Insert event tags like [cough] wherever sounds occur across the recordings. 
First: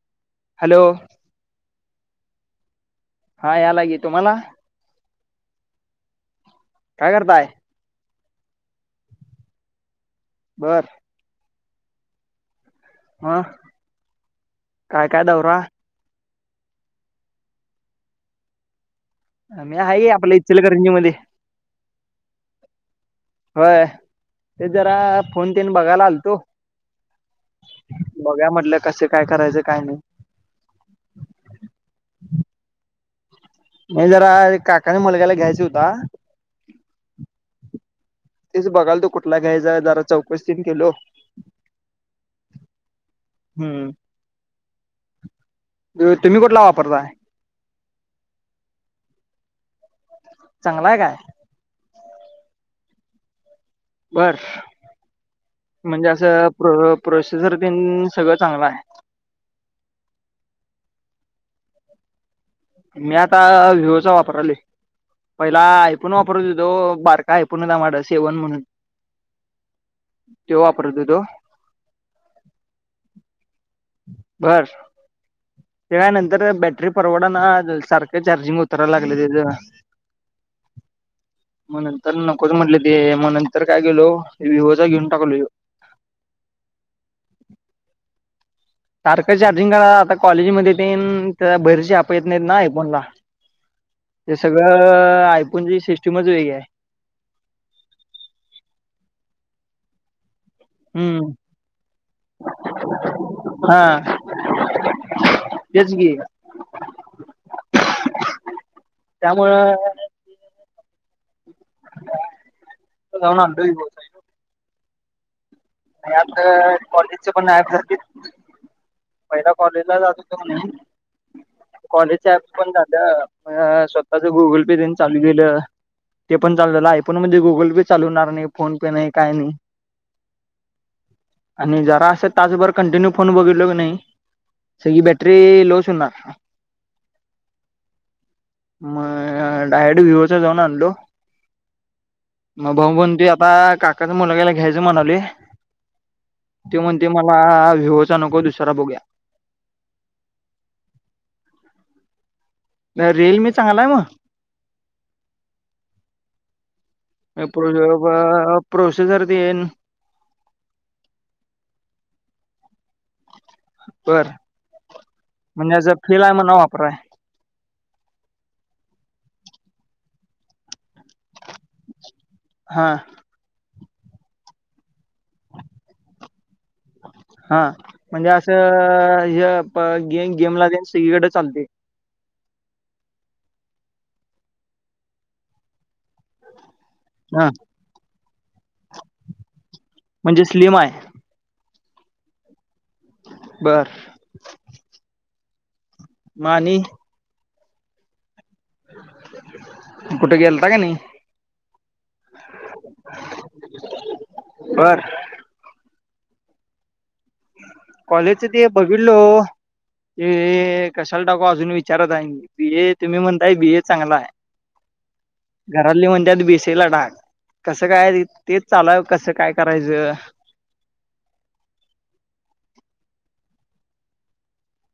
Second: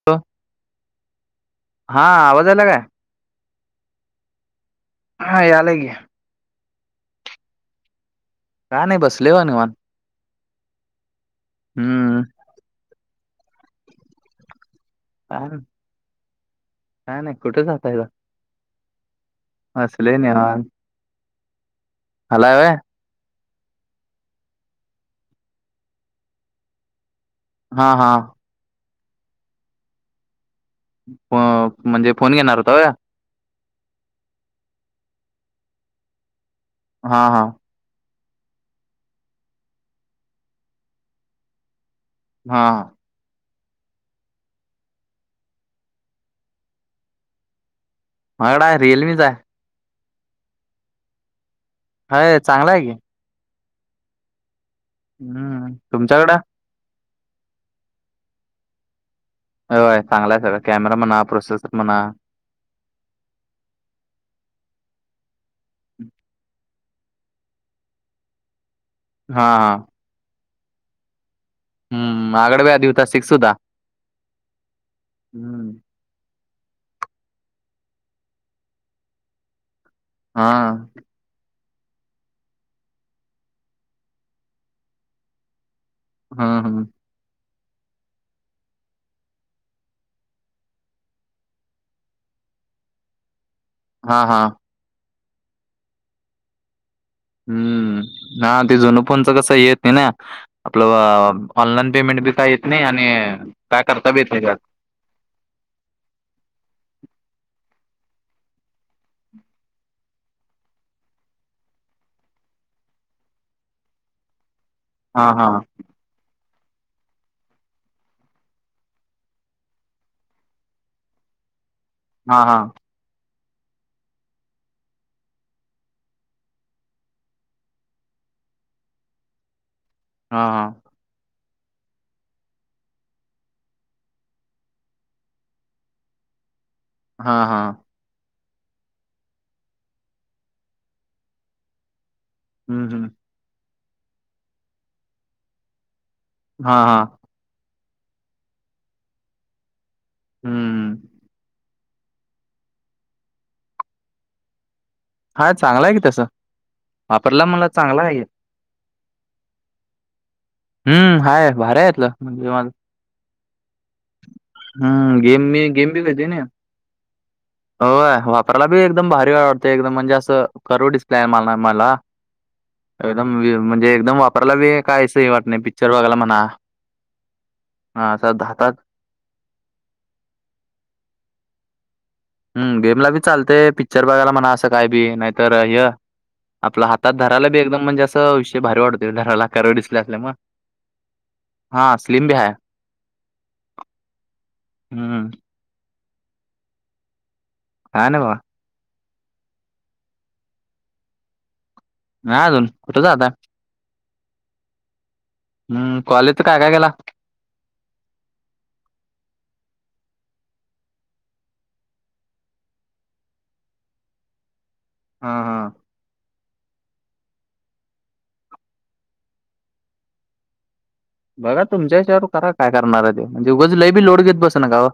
[inaudible] Hello? हा, आवाज आला काय? हा, यालाय की, तुम्हाला? हा, यालाय की. काय करताय? का नाही, बसलोय बघ निवांत. बरं. हम्म. म काय, काय दौरा? काय नाही, कुठे जातायसा? मी आहे की, बसलोय आपल्या निवांत इचलकरंजी मध्ये. आलाय व्हय? होय, तेच जरा फोन तेन बघायला आलतो. हा, हा. बघुया म्हटलं, कस काय करायचं, काय नाही. फ म्हणजे फोन घेणार होता व्हय? नाही जरा, काकाच्या मुलग्याला घ्यायचा होता हा, हा. तेच बघलातो, कुठला घ्यायचा जरा चौकशी तेन केलो. हा. हं, तुम्ही कुठला वापरताय? माझ्याकडे आहे, रिअलमीचा हाय. चांगला हाय काय? व्हय, चांगला आहे की. बर, हम्म म्हणजे तुमच्याकडं असं प्रो प्रोसेसर तेन सगळं चांगलं हाय. होय, चांगला आहे सगळ, कॅमेरा म्हणा, प्रोसेसर म्हणा. मी आता विवो चा वापरलोय. पहिला आयफोन वापरत होतो, बारका आयफोन होता, माझ्याकडं सेवन म्हणून. हा हा. त्यो वापरत होतो. हम हम माझ्याकडं बी आधी होता. सिक्स होता. बर. हम्म. त्यानंतरण बॅटरी परवडा ना सारखं चार्जिंग उतरायला लागलं तेझ. हा. मग नंतर नकोच म्हटलं ते, मग नंतर काय केलो. विवोचा घेऊन टाकलो ह्यो. हा हम. सारखं चार्जिंग करा. आता कॉलेजमध्ये तेन त्या बाहेरची अँप येत नाहीत ना आय फोनला. हा ते हा सगळं आयफोन ची सिस्टिमच वेगळी आहे. हम्म हा. ते जुन फोनचं कसं येत नाही ना. हम्म आपलं ऑनलाईन पेमेंट बी काय येत नाही. आणि काय करता हा बी येत नाही त्यात. तेच की, त्यामुळं व जावून आणलो हित. हा हा. ह्यातल कॉलेजचे पण नाही अँप भरतील. पहिला कॉलेजला जात होतो कणी कॉलेजच्या हा ऍपस हा पण जात व स्वतःच गुगल पे तेन चालू केलं. ते पण चालु झालं. आय फोन मध्ये गुगल पे चालू होणार नाही. फोन पे नाही काही नाही. हा हा. आणि जरासं तास भर कंटिन्यू फोन बघितलो की नाही सगळी बॅटरी लोअच होणार. हा हा. मग डायरेक्ट विवोचा जाऊन आणलो. मग हम्म भाऊ हम्म म्हणतोय आता काकाच्या मुलग्याला घ्यायच म्हणालोय. हा तो हा म्हणतोय मला विवोचा नको दुसरा बघूया. हम्म. रिअल मी चांगला आहे मग? हा चांगला आहे की तस. वापरला मला चांगला आहे की. प्रो प्रोसेसर तेन. हम्म. हाय भारी ह्यातलं. म्हणजे निवांत. तर. हम् गेम मी गेम बी खेळतोय नाही. पुढ हाय. होय वापरायला बी एकदम भारी आवडते. एकदम म्हणजे असं कर्व डिस्प्लेय आहे मला. हा. एकदम म्हणजे एकदम वापरायला बी काय असं हे होत नाही. पिक्चर बघायला म्हणा. हा हा म्हणजे असं हातात हा गे गेमला तेन सगळीकडे चालते. हम् गेमला बी चालतेय. पिक्चर बघायला म्हणा. असं काय बी. नाहीतर ह आपला हात तात धरायला हां बी एकदम म्हणजे असं आ विषय भारी वाटतोय. धरायला कर्व डिस्प्ले असल्यामुळं. म्हणजे स्लिम आहे हा स्लीम बी हाय. बर. हम. मग आणि. काय नाही व [inaudible] कुठे गेलता का नाही? नाही अजून कुठं जाता? [inaudible] बर. हम् कॉलेज च काय काय केेला? कॉलेजच ते बघितलो. ते कशाला टाकू अजून विचारात आहे मी? बी ए तुम्ही म्हणताय बी ए चांगला आहे. [inaudible] हा, हा घरातली म्हणतातत बी सी ए ला टाक कसं काय तेच चाल कसं काय करायचं? बघा तुमच्यावर करा काय करणार ते? म्हणजे उगज लई बी लोड घेत बसू नका व.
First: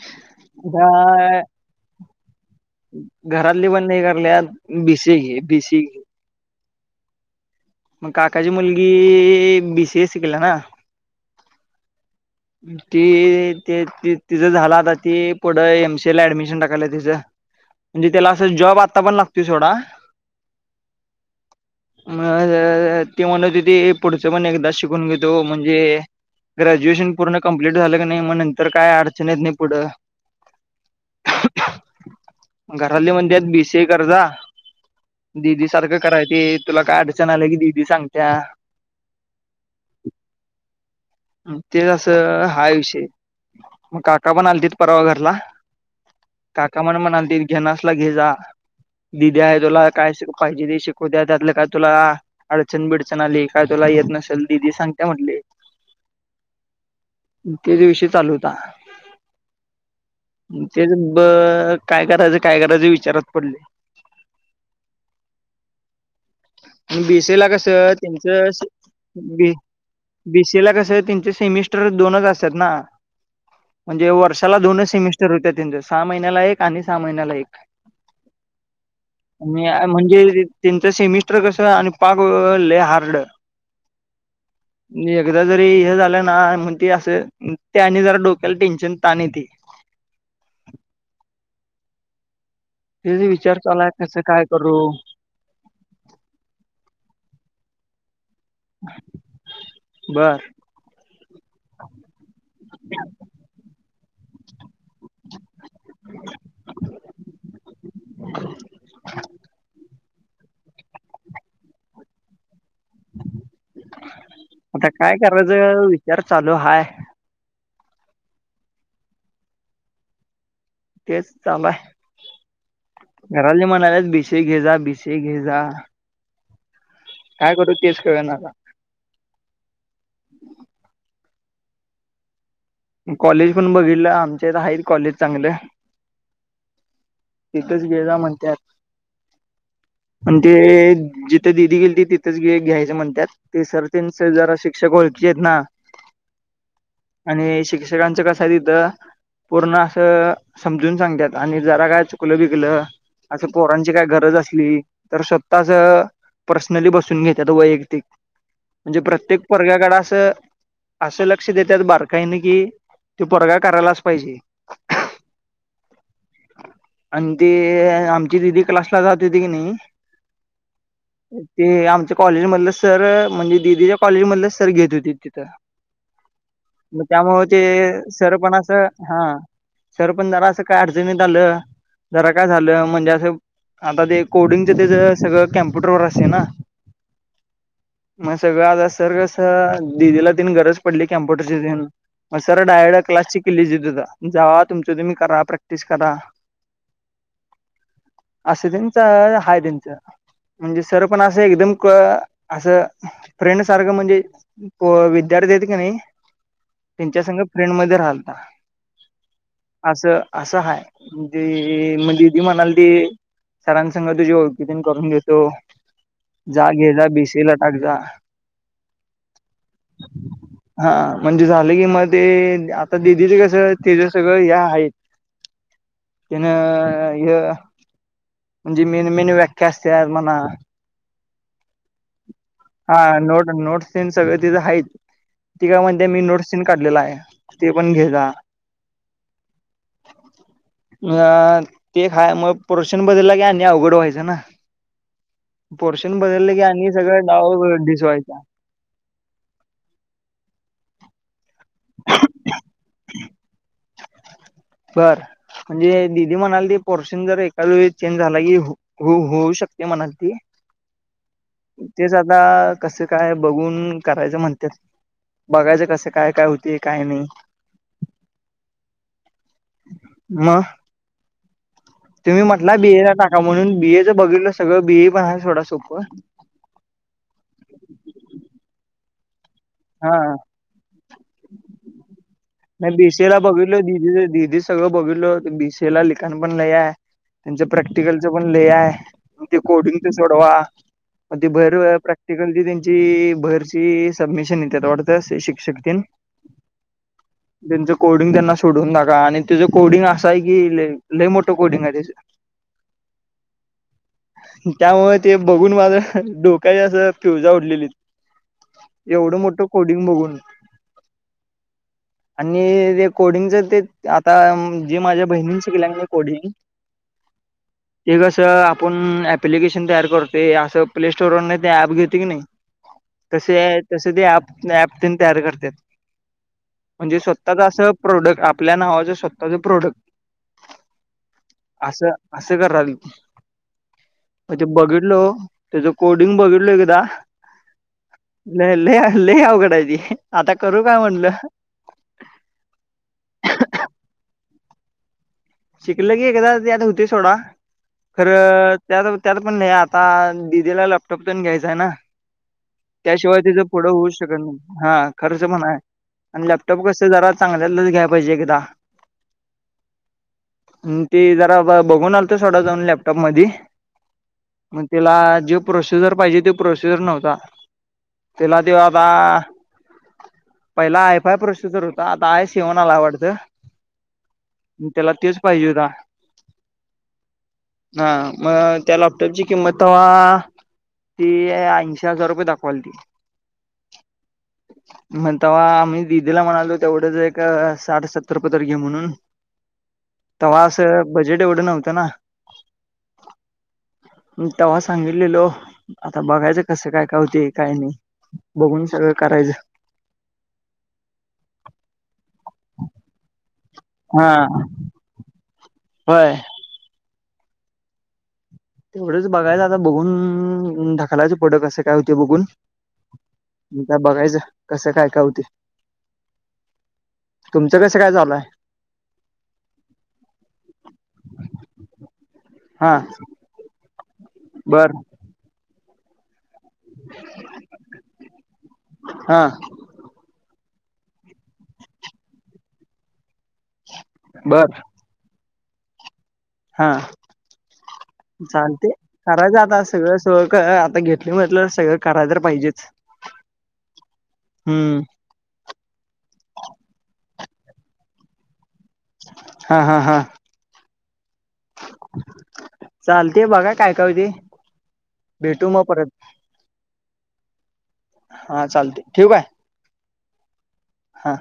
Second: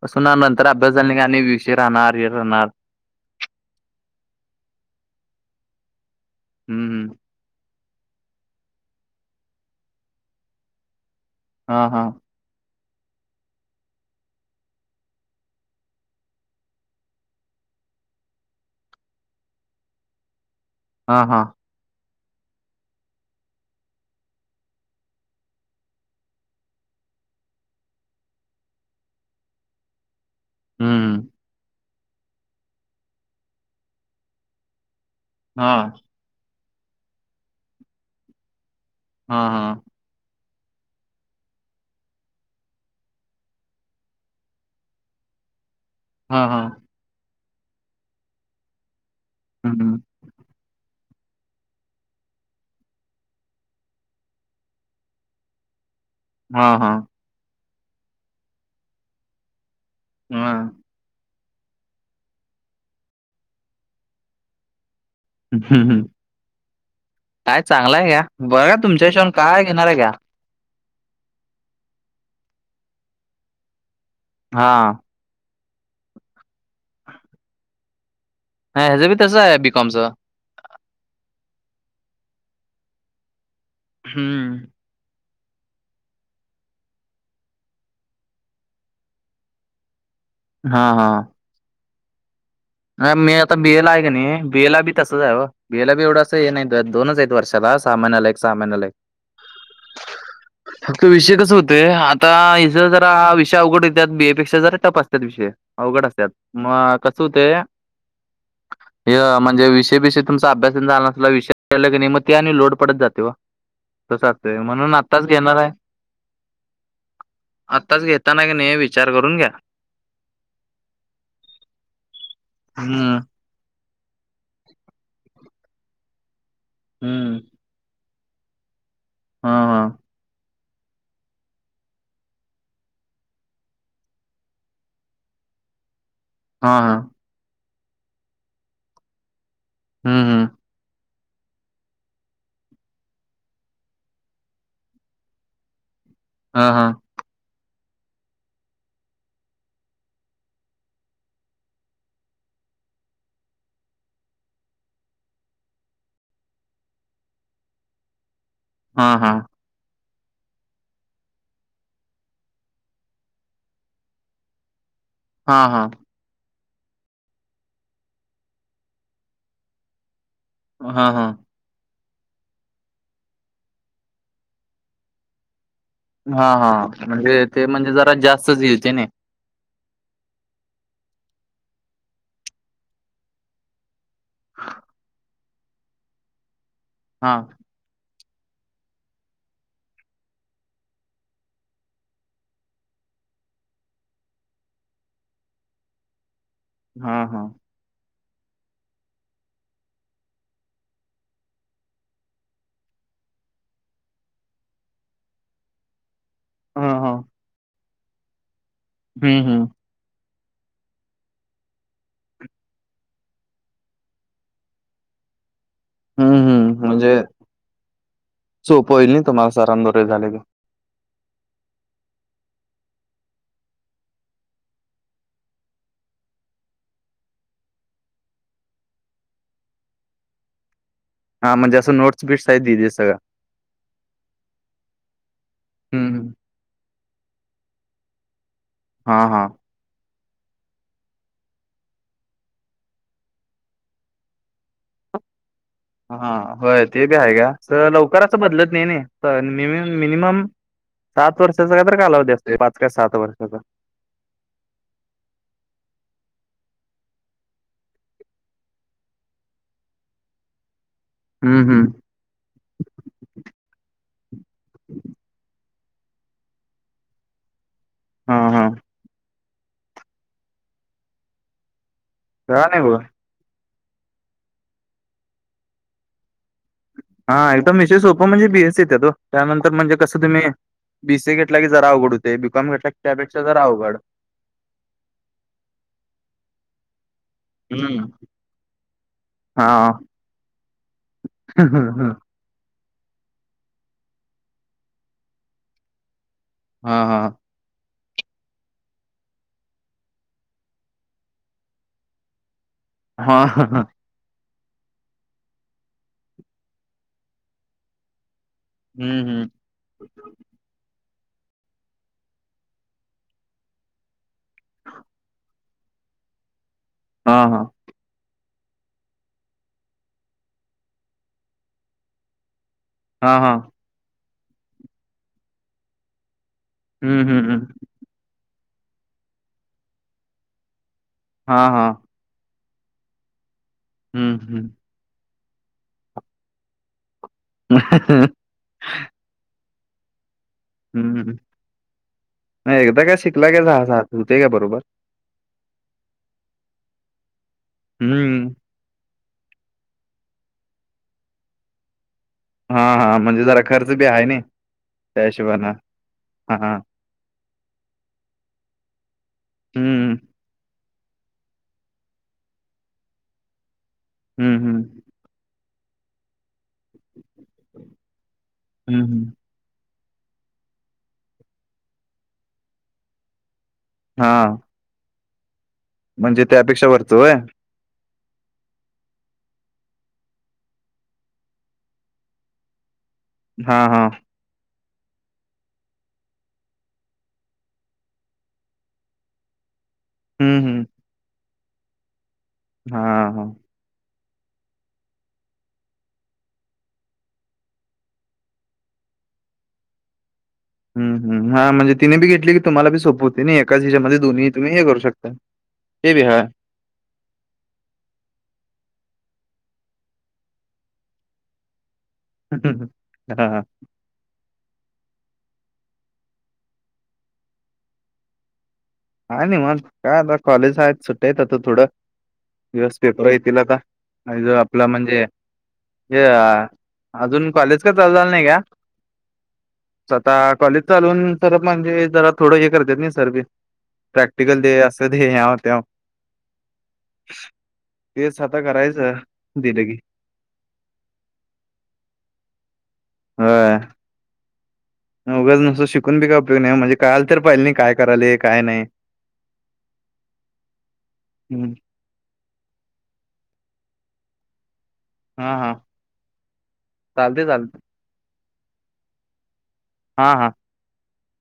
कस ना नंतर अभ्यास झाला नाही का? आणि विषय राहणार हे राहणार. घरात ले पण नाही करले बी सी ए घे बी सी ए घे. हम्, हम् मग काकाची मुलगी बी सी ए शिकला ना? हा, हा ती ते तिचं झाला आता. ती पुढं एम सी ला ऍडमिशन टाकायलं तिचं म्हणजे त्याला असं जॉब आता पण लागतो सोडा. हा, हा म ती म्हणत होती ती पुढचं पण एकदा शिकून घेतो म्हणजे? ग्रॅज्युएशन पूर्ण कंप्लीट झालं की नाही? मग नंतर काय अडचण येत नाही पुढं. हम्म. घरातले म्हणत्यात बी सी ए कर्जा दिदी हां. सारखं कराय ते तुला काय अडचण आलं की दिदी सांगत्या? हा, हा तेचं असं हा विषय मग काका पण आले ते परवा घरला? हां हां. काका म्हण म्हणाल ते घेनासला घे जा दिदी आहे. तुला हम्म. काय पाहिजे ते शिक उद्या त्यातलं काय तुला अडचण बिडचण आली काय तुला येत नसेल ददी सांगते म्हटले. हा, हा त्योच विषय चालू होता. हां. तेच ब काय करायचं काय करायचे विचारात पडले. हम्, हम् आणि बीसीए ला काय कसं चांगलंय घ्या त्यांचं बघा काय तुमच्या हिशोबान काय घेणार आहे घ्या? बी सी ए ला कसं त्यांचे सेमिस्टर दोनच असतात ना? म्हणजे वर्षाला दोनच हां. सेमिस्टर वर्षातून सहा महिन्याला एक आणि सहा महिन्याला एक. नाही ह्याचं बी तसंच [inaudible] आहे मी बी आणि कॉमचं. म्हणजे? त्यांचं सेमिस्टर कसं आणि पाग लय हार्ड. हम्म. एकदा जरी हे झालं ना? म्हग त असं त्याने जरा डोक्याला टेन्शन तान येते. हा, हा. अ तेच मी आता विचार बी ए ला चालाय आहे का कसं नाही काय बी ए करू ला बी तसच आहे व. बी ए ला बी एवढं अस हे नाहीत दोनच आहेत. वर्षाला सहा महिन्याला एक सहा महिन्याला एक. बर इथं विषय कस होतय. आता इथं जरा हा विषय अवघड येतात बी ए पेक्षा जरा टफ असत्यात विषय. अवघड असत्यात मग आता कसं हो ते [inaudible] हां म्हणजे विषय बिषय तुमचा अभ्यास न झाला असला विषय की नाही मग ते आणि लोड पडत जाते व. तसं असतय आता म्हणून काय आत्ताच घेणार आहे. करायचं विचार चालू हाय आत्ताच घेताना कणी, नाही विचार करून घ्या. तेच चालू आहे. हम. घरातले म्हणाल्यात बि. से घेजा बि. से घेजा. हम्म काय करू तेच कळना आता. हा, हा. कॉलेज पण बघितलं, आमच्या हित आहेत कॉलेज चांगल. हा, हा. हिथच घेजा म्हणत्यात, हम्म हम्म आणते जी तिथ दिदी गेली तिथंच घ्यायच म्हणतात, ते सर त्यां जरा शिक्षक ओळखी आहेत ना. [unintelligible] हा, हा. आणि शिक्षकांचं कसं आहे तिथं. पूर्ण असं, समजून सांगतात. आणि जरा काय, चुकलं बिकलं असं पोरांची काय, गरज असली. तर स्वतःच पर्सनली बसून घेतात. वैयक्तिक म्हणजे हा प्रत्येक पोरग्याकड असं, असं लक्ष देतात. बारकाईन की, त्यो पोरगा, करायलाच पाहिजे. हा, हा हः.. आणि ती, आमची दिदी क्लासला जात होती की नई. हा, हा.. ते आमच्या कॉलेजमधलं सर, म्हणजे दिदीच्या कॉलेजमधलं सर गेली होतीत तिथं. हा, हा मग त्यामुळे म्हणजे ते म्हणजे जरा सरपण जास्तच असं, येते ना हः सरपण जरा असं काय अडचणीत आलं जरा काय झालं. म्हणजे, असं आता ते कोडिंगच तेज सगळं कॅम्प्युटरवर असतय ना. हा. म सगळं आता सर कसं अ, दिदीला तेन गरज पडली, कॅम्प्युटरची तेन मग सर डायरेक्ट क्लासची किल्ली देत होत, जावा तुमचं तुम्ही करा प्रॅक्टिस करा. हा, हा. असे त्यांचं, हाय त्यांचं म्हणजे सर पण असं, एकदम कं असं, फ्रेंड सारखं म्हणजे पो विद्यार्थी आहेत कानी हा हा. त्यांच्या संग, फ्रेंड मध्ये राहलता हम्म, हममः असं-असं हाय, ते दीदी म्हनालती सरासंग तुझे ओळकी तेन करून घेतो. हम्म जा हम्म घेल्या म्हणजे बेसीला, टाक जा. सोपं होईल नाही तुम्हाला सरांबरोबर झाले की. हा म्हणजे झाले की, मग ते आता दिदीच कसं, तेच्या सगळं या हाय. त्यान हेअ म्हणजे मेन-मेन व्याख्या असत्यात म्हणा हां म्हज असं नोट हा नोट-नोटस तेन सगळ तिज हायत. ती का म्हणते हम्म मी हम्म. नोट्स तेन काढलेला आहे, ते पण, घे जा हा, हा. [unintelligible] [inaudible] अ.. ते खाय मग प्रोरशन बदलला की, आणि अवघड व्हायचं ना? पोर्शन हा बदलकीं, होय आणि ते का? सगळं आहे घ्या डाव सगळं डिस व्हायचा लवकरचपं लत नइ नी मिनिमम सात वर्षाचा काय तर कालावधी असतो. पाच का? सात वर्षाचा? बर म्हणजे, दिदी म्हणाल ती पोर्शन जर एका वेळीस चेंज झाला की हो हो होऊ शकते मनालती. हम्म हम्म तेच आता कसं काय? बघून करायचं म्हण? बघायचं कस काय काय होते? काय नाही? हा हा मअ.. तुम्ही का म्हटला नाही बघ बीएला टाका म्हणून बीएचं बघितलं. सगळं बीई पण आहे सोडा सगळं सोपं. हा एकदम विषय सोप म्हणजे बीएसी येत्यात ओ. त्यानंतर म्हणजे हा कसं तुम्ही, बीसीए घेतला की, जरा अवघड होते बीकॉम घेतला नाही की, बीसीए ला त्यापेक्षा जरा बघितलं अवघड. दिदी दिदी सगळं बघितल बी सी ए ला लिखाण पण लय हाय. त्यांच हम्म प्रॅक्टिकलच पण लय हाय. ते हा कोडिंग सोडवा म ते हा भैर प्रॅ तिकल त्यांची भरची सबमिशन येत्यातवाडत सगळी शिक्षक तेन हा हा त्यांचं कोडिंग त्यांना सोडून टाका आणि त्याचं कोडिंग असं आहे की लई मोठं कोडिंग आहे. त्या [inaudible] हा ह ह त्यामुळे ते बघून माझा डोका्या अस प्यवजा उडलेली. हम्म एवढं हम्म मोठं कोडिंग बघून. आणि ते कोडिंगच ते आता जे माझ्या बहिणीन शिकल्यान कोडिंग- [inaudible] हा- हा. ते कसं आपण ऍप्लिकेशन तयार करते, असं प्ले स्टोरवरर नाही ते ऍप घेते की नाही, हा हा तसे तसे तेप ऍप तयार करत्यात. म्हणजे हम्म हम्म स्वतःच हम्म असं प्रोडक्ट आपल्या नावाचं स्वतःच प्रोडक्ट हा हा असं असं करावी हम्म म ते हम्म बघितलो. त्याचं कोडिंग बघितलय एकदा. ह ल अल् अवघड आहेे ते. आता करू- काय हम्म म्हणलं हम नाही एकदा काय शिकला का झा झा होते का बरोबर. शिकलं की एकदा ते आता होते सोडा हम्म खरं- त्यात त्यात पण नाही आता दिदीला लॅपटॉप तेन घ्यायचा आहे ना. हा हा त्याशिवाय म्हणजे जरा तिचं खर्च पुढं बी होऊ आहे ना शकत नाही हा त्या खर्च हिशोबान पण हा आहे. आणि हा लॅपटॉप कसं जरा चांगल्यालाच घ्या पाहिजे एकदा. हम्म हम ते जरा बघून अलतो सोडा जाऊन लॅपटॉप म मधी हम्म हम्म त्याला जे. प्रोसिजर पाहिजे ते प्रोसिजर नव्हता त्याला तेव्हा हम्म आता. हम्म पहिला आहेफय प्रोसिजर होता आता आय शेवण आलाय वाटत. हा त्याला तेच पाहिजे होता. म्हणजे त्या पेक्षा वरचं होय. हा मग त्या लॅपटॉपची किंमत तवा. ती ऐंशी हजार रुपये दाखवालाती. हा हा. ह [inaudible] मग तेव्हा आम्ही दिदीला म्हणालो तेवढंच एक साठ सत्तर पतर घे म्हणून हम्म तेव्हा हम्म असं बजेट एवढं नव्हतं ना. हा हा म तेव्हा सांगितलेलो आता बघायचं कसं काय काय होते, काय नाही. बघून सगळं करायचं. हम् हम हा म्हणजे तिने बी घेतली की तुम्हाला बी सोप होते नाही एकाच हिच्यामध्ये हा दोन्ही तुम्ही हे करू शकता. ते भ होय ह [inaudible] तेवढंच बघायचं आता बघून ढकलायचं पुढं कं- काय होते बघून. हा बघायचं कसं काय काय होतंय तुमचं कसं काय झालंय. हाय निवांत काय आता कॉलेज आहेत सुट्ट्या आहेत. आता थोडं हा दिवस पेपर आहीत. येतिला तर ज आपला बर म्हणजे हे- अजून कॉलेज का चालू झालं नाही का? हा स्वतः कॉलेज चालवून तर म्हणजे जरा थोडं हे करत्यात नाही सर, प्रॅक्टिकल दे बर असं दे हाव त्याव. हा तेच आता चालते करायचं आता दिलं की सगळं, सं का आता घेतली म्हटलं सगळं करायला तर पाहिजेच. हं हम्म नाय उगा नुस्तं शिकून बी काय उपयोग नाही म्हणजे काळलं तर पाहिले काय कराय काय नाही. हा हा हा हम्म चालतेय बघा काय काय होते. हा भेटू हा मग परत चालते चालते. हा चालते ठेवू का? हा हा हां